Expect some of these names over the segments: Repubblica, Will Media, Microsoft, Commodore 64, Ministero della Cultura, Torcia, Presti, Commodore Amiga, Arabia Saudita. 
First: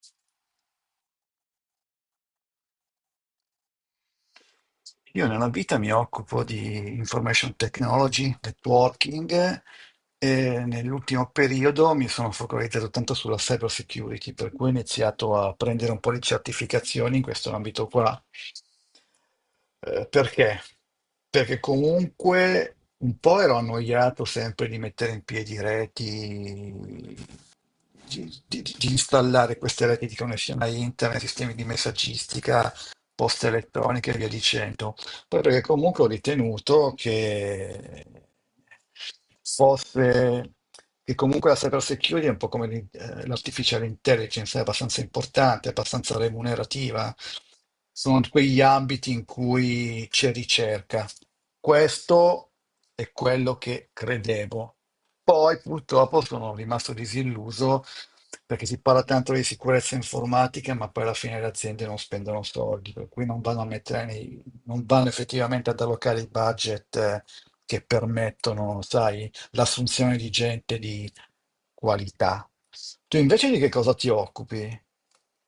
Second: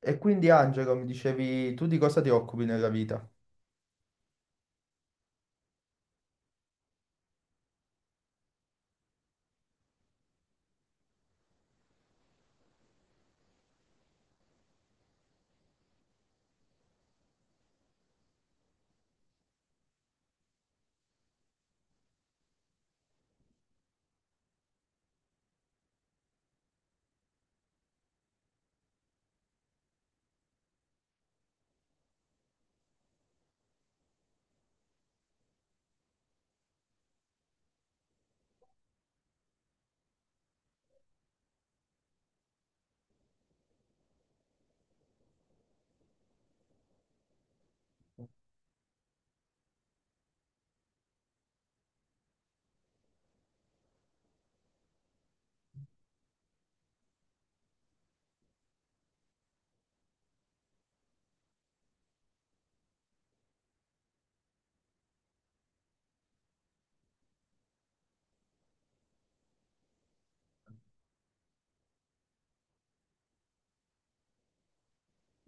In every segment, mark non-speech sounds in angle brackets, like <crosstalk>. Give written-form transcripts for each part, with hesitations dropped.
E quindi Angelo, mi dicevi, tu di cosa ti occupi nella vita? Io nella vita mi occupo di information technology, networking e nell'ultimo periodo mi sono focalizzato tanto sulla cyber security, per cui ho iniziato a prendere un po' di certificazioni in questo ambito qua. Perché? Perché comunque un po' ero annoiato sempre di mettere in piedi reti, di installare queste reti di connessione a internet, sistemi di messaggistica, poste elettroniche e via dicendo. Poi perché comunque ho ritenuto che fosse che comunque la cyber security è un po' come l'artificial intelligence, è abbastanza importante, è abbastanza remunerativa. Sono quegli ambiti in cui c'è ricerca. Questo è quello che credevo. Poi purtroppo sono rimasto disilluso perché si parla tanto di sicurezza informatica, ma poi alla fine le aziende non spendono soldi, per cui non vanno a mettere nei, non vanno effettivamente ad allocare i budget che permettono, sai, l'assunzione di gente di qualità. Tu invece di che cosa ti occupi?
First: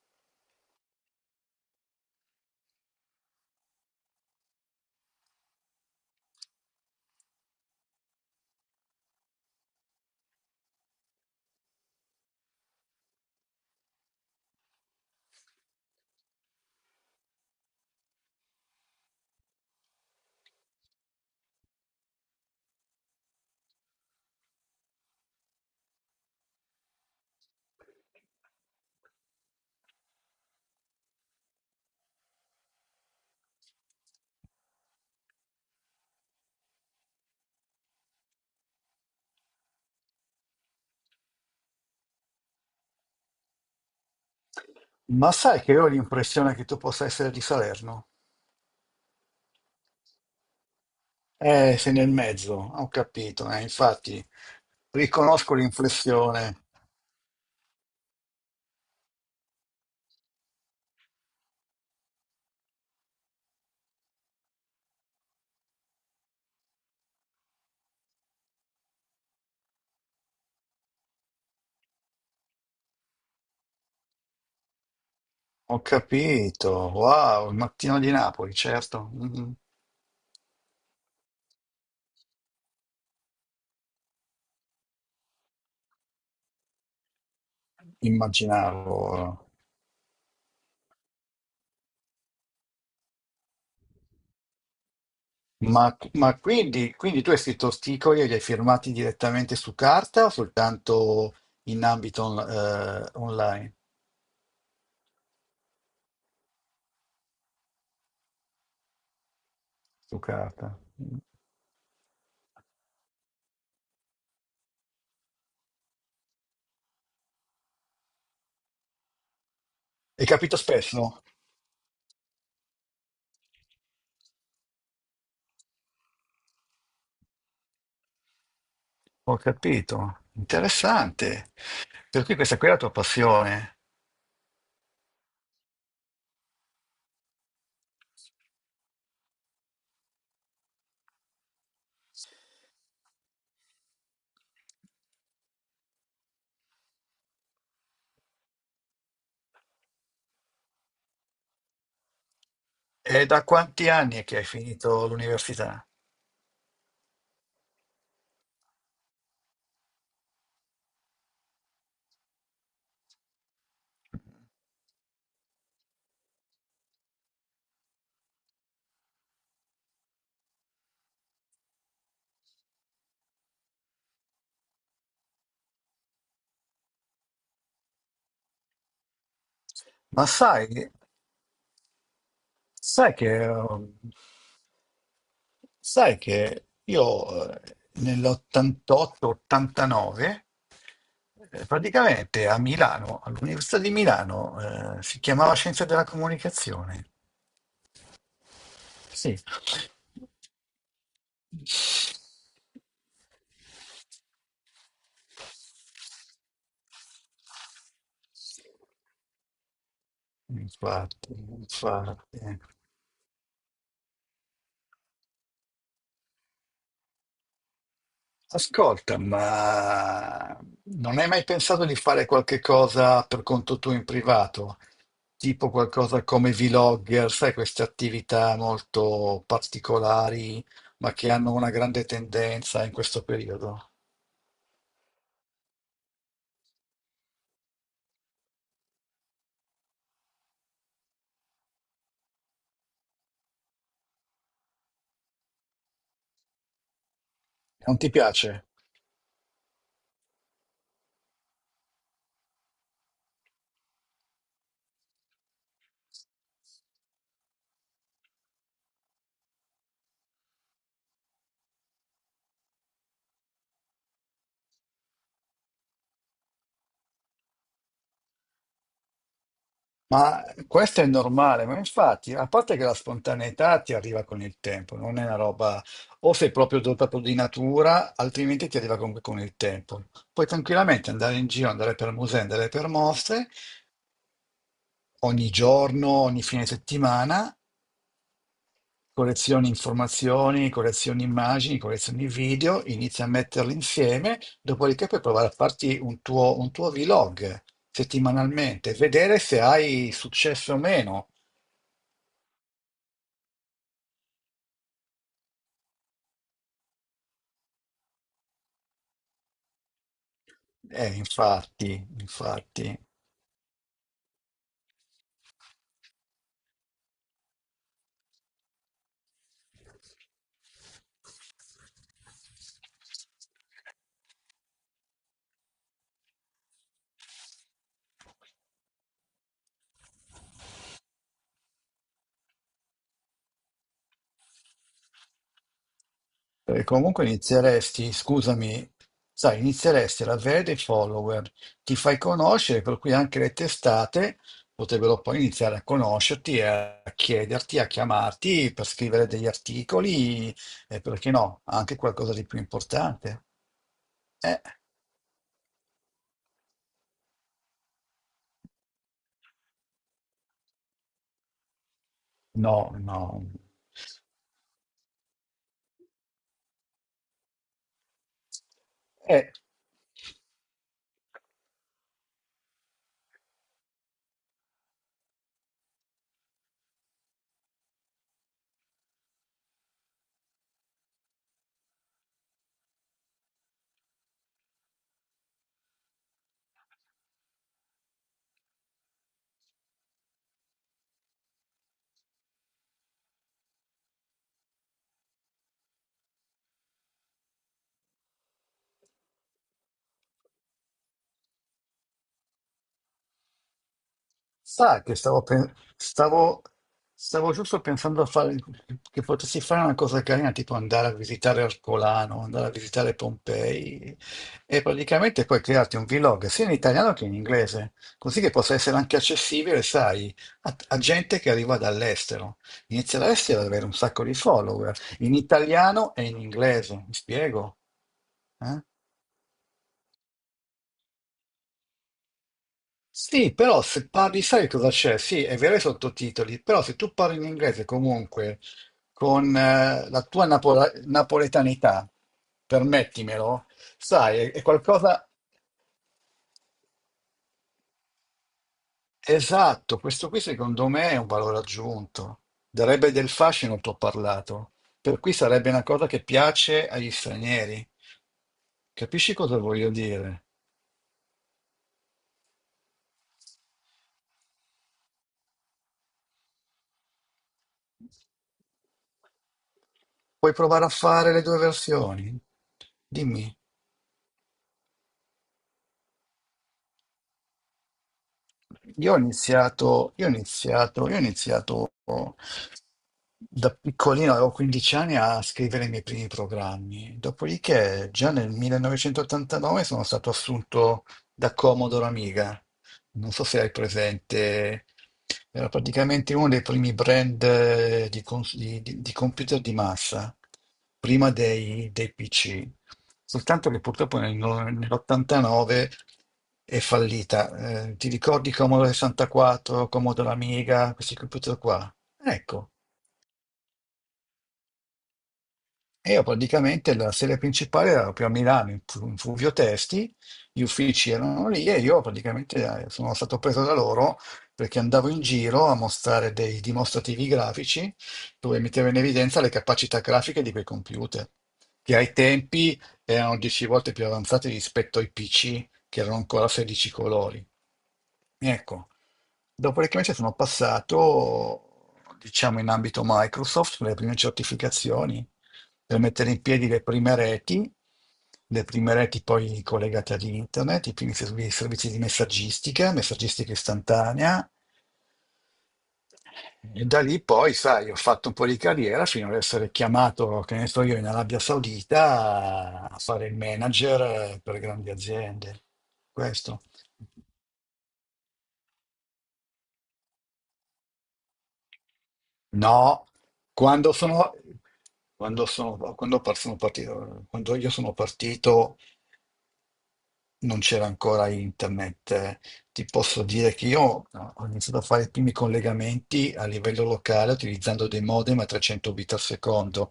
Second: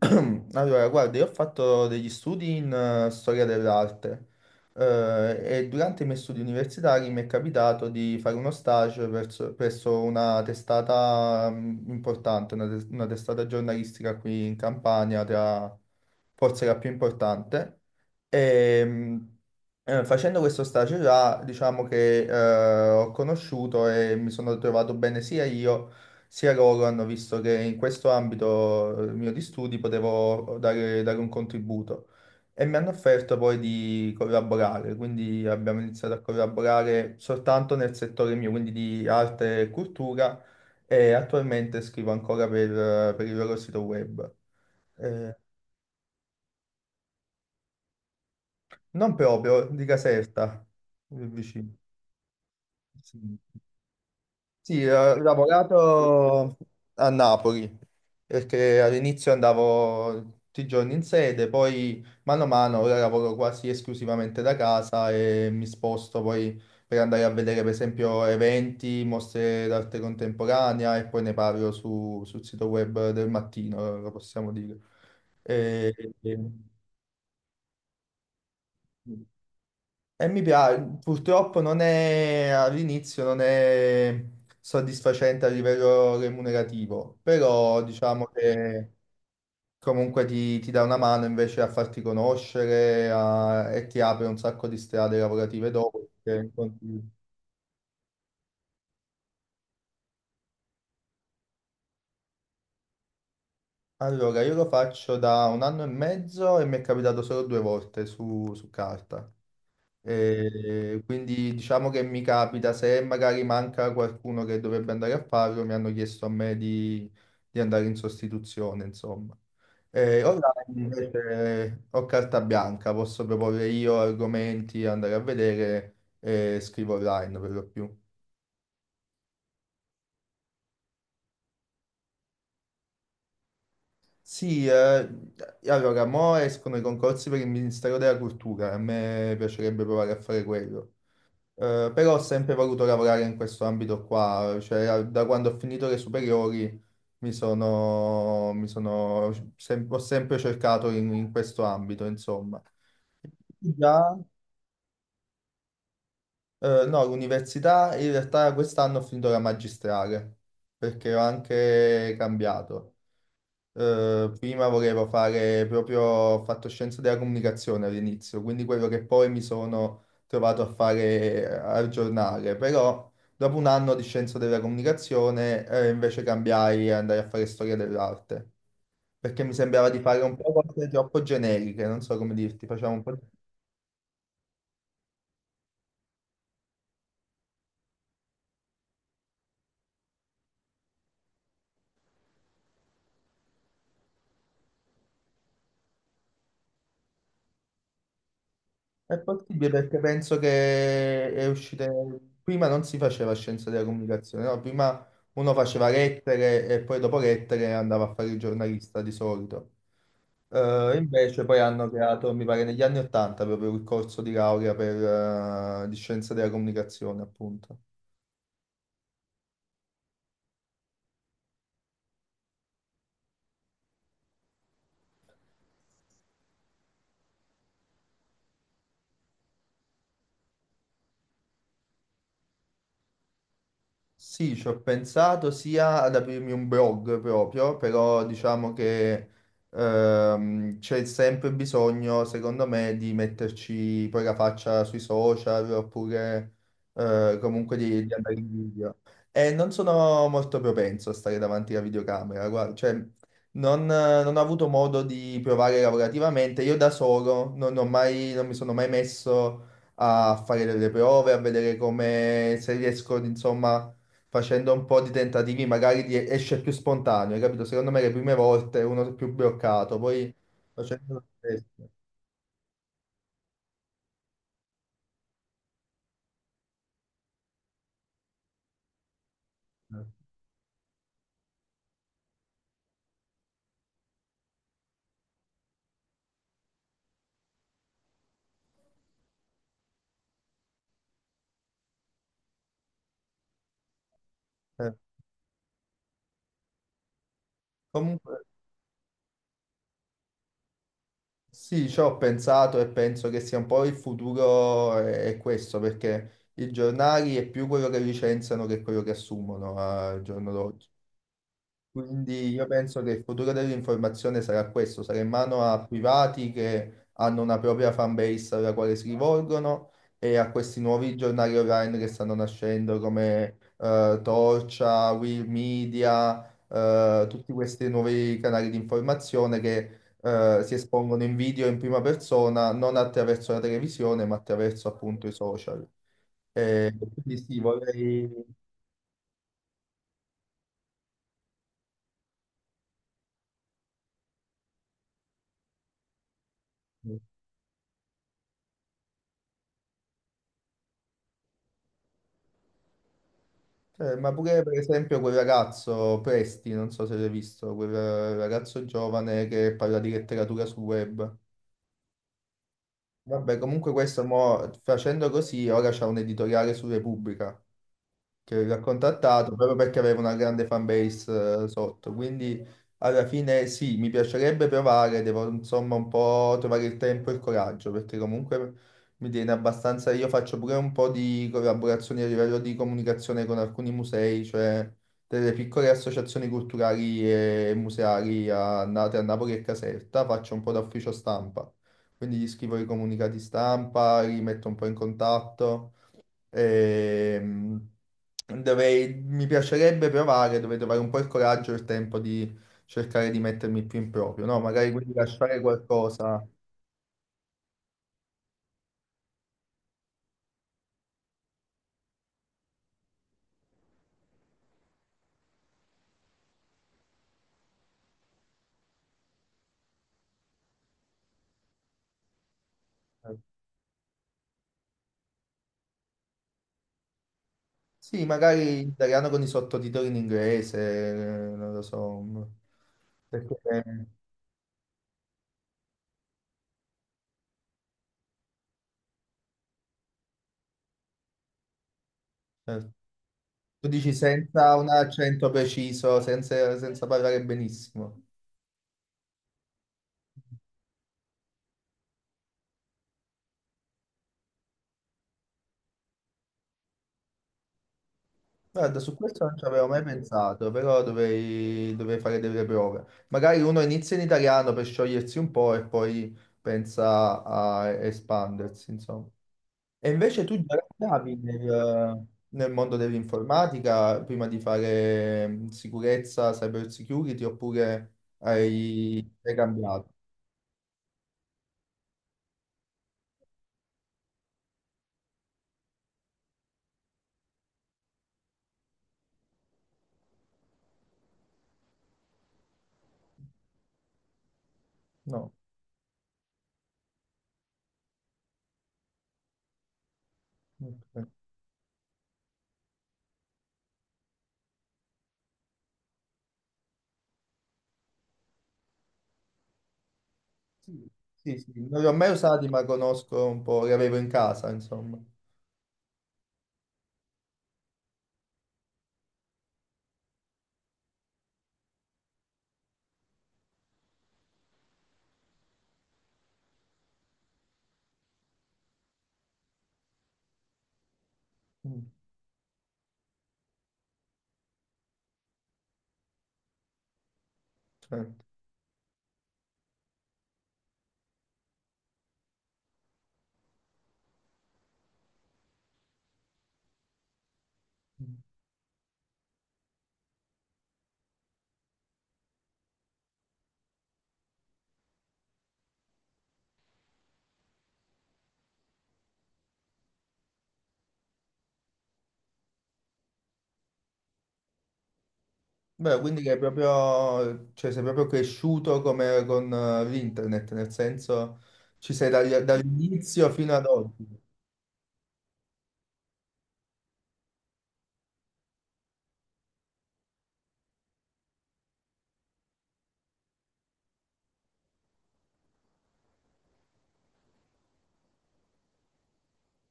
<clears throat> Allora, guarda, io ho fatto degli studi in storia dell'arte e durante i miei studi universitari mi è capitato di fare uno stage presso una testata importante, una testata giornalistica qui in Campania, tra, forse la più importante. E, Facendo questo stage là, diciamo che ho conosciuto e mi sono trovato bene sia io sia loro, hanno visto che in questo ambito mio di studi potevo dare un contributo e mi hanno offerto poi di collaborare, quindi abbiamo iniziato a collaborare soltanto nel settore mio, quindi di arte e cultura e attualmente scrivo ancora per il loro sito web. Ma Eh, sai che io ho l'impressione che tu possa essere di Salerno? Non proprio, di Caserta, vicino. Sei nel mezzo, ho Sì. capito, infatti Sì, ho riconosco lavorato l'inflessione. a Napoli perché all'inizio andavo tutti i giorni in sede, poi mano a mano ora lavoro quasi esclusivamente da casa e mi sposto poi per andare a vedere per esempio eventi, mostre d'arte contemporanea e poi ne parlo sul sito web del mattino, lo possiamo dire. Ho E- e- capito, wow, il mattino di Napoli, certo, mhm. E mi piace, purtroppo non è all'inizio non è soddisfacente a livello remunerativo, però diciamo che Immaginavo. comunque ti dà una mano invece a farti conoscere e ti apre un sacco di strade lavorative dopo. Perché Quindi, quindi tu hai scritto sticoli e li hai firmati direttamente su carta o soltanto in ambito online? allora, io lo faccio da un anno e mezzo e mi è capitato solo due volte su carta. Su carta. E quindi diciamo che mi capita, se magari manca qualcuno che dovrebbe andare a farlo, mi hanno chiesto a me di andare in sostituzione, insomma. E Hai capito online spesso? invece ho carta bianca, posso proporre io argomenti, andare a vedere e scrivo online per lo più. Ho capito. Interessante. Per cui questa qui è la tua passione. Sì, allora, mo escono i concorsi per il Ministero della Cultura, a me piacerebbe provare a fare quello. Però ho sempre voluto lavorare in questo ambito qua, cioè da quando ho finito le superiori ho sempre cercato in questo ambito, insomma. È da quanti Già, anni è che hai finito l'università? No, l'università in realtà quest'anno ho finito la magistrale perché ho anche cambiato. Prima volevo fare proprio, ho fatto scienze della comunicazione all'inizio, quindi quello che poi mi sono trovato a fare al giornale, però dopo un anno di scienze della comunicazione invece cambiai e andai a fare storia dell'arte, perché mi sembrava di fare Ma un po' sai, cose troppo generiche, non so come dirti, facciamo un sai po'. che, eh, sai che io nell'88-89 praticamente a Milano, all'Università di Milano, si chiamava Scienze della Comunicazione. È Sì. possibile perché penso che è uscita. Prima non si faceva scienza della comunicazione, no? Prima uno faceva lettere e poi dopo lettere andava a fare il giornalista di solito. Infatti, Invece poi hanno creato, mi infatti. pare negli anni Ottanta, proprio il corso di laurea di scienza della comunicazione, appunto. Ascolta, ma non hai mai pensato di fare qualche cosa per conto tuo in privato? Tipo qualcosa come vlogger, sai, queste attività molto particolari, ma che hanno una grande tendenza in questo periodo? Sì, ci ho pensato sia ad aprirmi un blog proprio, però diciamo che c'è sempre bisogno, secondo me, di metterci poi la faccia sui social oppure comunque Non ti di andare in piace? video. E non sono molto propenso a stare davanti alla videocamera, guarda, cioè non ho avuto modo di provare lavorativamente. Io da solo non mi sono mai messo a fare delle prove, a vedere come se riesco, insomma facendo un po' di tentativi, magari esce più spontaneo, hai capito? Secondo me le prime volte uno è più bloccato, poi Ma questo è facendo lo stesso. normale, ma infatti, a parte che la spontaneità ti arriva con il tempo, non è una roba, o sei proprio dotato di natura, altrimenti ti arriva comunque con il tempo. Puoi tranquillamente andare in giro, andare per musei, andare per mostre, ogni giorno, ogni fine settimana, collezioni informazioni, collezioni immagini, collezioni video, inizia a metterli insieme, Eh, dopodiché puoi provare a farti un tuo vlog Comunque settimanalmente, vedere se hai successo o meno. sì, ci ho pensato e penso che sia un po' il futuro è questo, perché i giornali è più quello che licenziano che quello che assumono al giorno d'oggi. Infatti, Quindi io infatti. penso che il futuro dell'informazione sarà questo, sarà in mano a privati che hanno una propria fanbase alla quale si rivolgono e a questi nuovi giornali online che stanno nascendo come Torcia, Will Media, tutti questi nuovi canali di informazione che si espongono in video in prima persona, non attraverso la televisione, ma attraverso appunto i social. Perché E comunque quindi sì, inizieresti, vorrei. scusami, sai, inizieresti ad avere dei follower, ti fai conoscere, per cui anche le testate potrebbero poi iniziare a conoscerti, e a chiederti, a chiamarti per scrivere degli articoli e perché no, anche qualcosa di più importante. Ma Eh, pure per esempio quel ragazzo Presti, non so se l'hai visto, quel ragazzo giovane che parla di letteratura sul web. no, no. Vabbè, comunque questo mo, facendo così, ora c'è un editoriale su Repubblica che aveva Eh, contattato proprio perché aveva una grande fanbase sotto. Quindi alla fine sì, mi piacerebbe provare, devo insomma un po' trovare il tempo e il coraggio, perché comunque mi tiene abbastanza. Io faccio pure un po' di collaborazioni a livello di comunicazione con alcuni musei, cioè delle piccole associazioni culturali e museali a, nate a Napoli e Caserta, faccio un po' da ufficio stampa. Quindi gli scrivo i comunicati stampa, li metto un po' in contatto. Ehm, Mi piacerebbe provare, dovrei trovare un po' il coraggio e il tempo di cercare di mettermi più in proprio, no? Magari sa quindi che lasciare qualcosa. Stavo giusto pensando a fare, che potessi fare una cosa carina, tipo andare a visitare Ercolano, andare a visitare Pompei e praticamente poi crearti un vlog sia in italiano che in inglese, così che possa essere anche accessibile, sai, a gente che arriva dall'estero. Inizia l'estero ad avere un sacco di follower, in italiano e in inglese, mi spiego? Sì, magari Eh? in italiano con i sottotitoli in inglese, non lo so. Sì, Perché, però se parli, sai cosa c'è? Sì, è vero i sottotitoli, però se tu parli in inglese comunque con la tua napoletanità, eh, permettimelo, tu dici sai, è senza un qualcosa accento preciso, senza parlare benissimo. esatto. Questo qui secondo me è un valore aggiunto, darebbe del fascino al tuo parlato, per cui sarebbe una cosa che piace agli stranieri. Guarda, su Capisci questo non cosa ci avevo voglio mai dire? pensato, però dovrei fare delle prove. Magari uno inizia in italiano per sciogliersi un po' e poi pensa a espandersi, insomma. E invece Puoi tu già provare a fare lavoravi le due versioni? nel mondo Dimmi. dell'informatica prima di fare sicurezza, cyber security, oppure hai cambiato? Io ho iniziato da piccolino, avevo 15 anni a scrivere i miei primi programmi. Dopodiché, già nel 1989 sono stato assunto da Commodore Amiga. Non so se hai presente, No. era praticamente uno dei primi brand di, di computer di massa, Ok. prima dei PC. Soltanto che purtroppo nel no- nell'89 è fallita. Ti ricordi Commodore 64, Commodore Amiga, Sì, questi sì, computer sì, qua? non li ho mai usati, Ecco, ma conosco un po', li avevo in casa, insomma. e io praticamente la sede principale era proprio a Milano, in Fulvio Testi, gli uffici erano lì e io praticamente sono stato preso da loro perché andavo in giro a mostrare dei dimostrativi grafici dove mettevo in evidenza le capacità grafiche di quei computer, che Mm, ai tempi erano 10 volte più avanzati rispetto ai PC, che erano ancora 16 colori. certo. Ecco, dopodiché invece sono passato, diciamo, in ambito Microsoft per le prime certificazioni, per mettere in piedi le prime reti poi collegate ad internet, i primi servizi di messaggistica, messaggistica istantanea, e da lì poi, sai, ho fatto un po' di carriera fino ad essere chiamato, che ne so io, in Arabia Saudita a fare il manager per grandi aziende. Beh, quindi che è Questo. proprio, cioè, sei proprio cresciuto come con l'internet, nel senso ci sei No, dall'inizio fino ad quando oggi. sono, quando sono, quando par- sono partito, quando io sono partito non c'era ancora internet. Eh. Ti posso dire che io no, ho iniziato a fare i primi collegamenti a livello locale utilizzando dei modem a 300 bit al secondo.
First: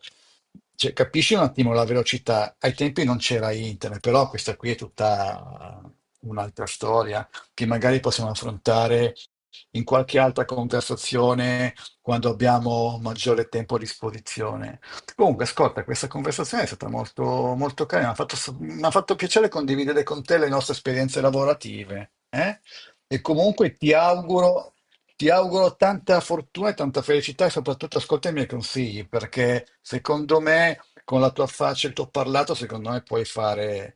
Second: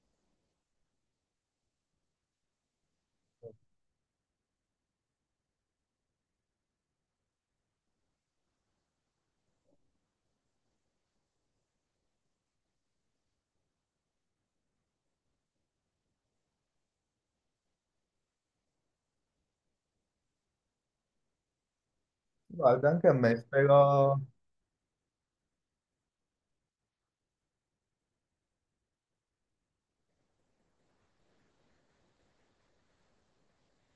Cioè, capisci un attimo la velocità? Ai tempi non c'era internet, però questa qui è tutta un'altra storia che magari possiamo affrontare in qualche altra conversazione quando abbiamo maggiore tempo a disposizione. Comunque, ascolta, questa conversazione è stata molto, molto carina, mi ha fatto piacere condividere con te le nostre esperienze lavorative, eh? Guarda, anche a E me, comunque spero, ti auguro tanta fortuna e tanta felicità e soprattutto ascolta i miei consigli, perché secondo me, con la tua faccia e il tuo parlato, secondo me puoi fare,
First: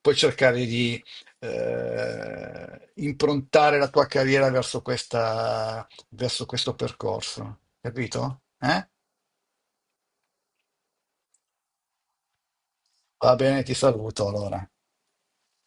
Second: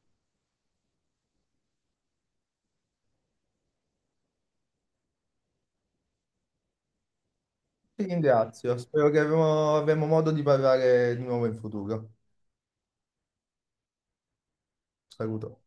puoi cercare di improntare la tua carriera verso questa, verso questo percorso, ti capito? ringrazio, Eh? spero che avremo modo di parlare di nuovo in futuro. Va bene, ti saluto allora. Saluto.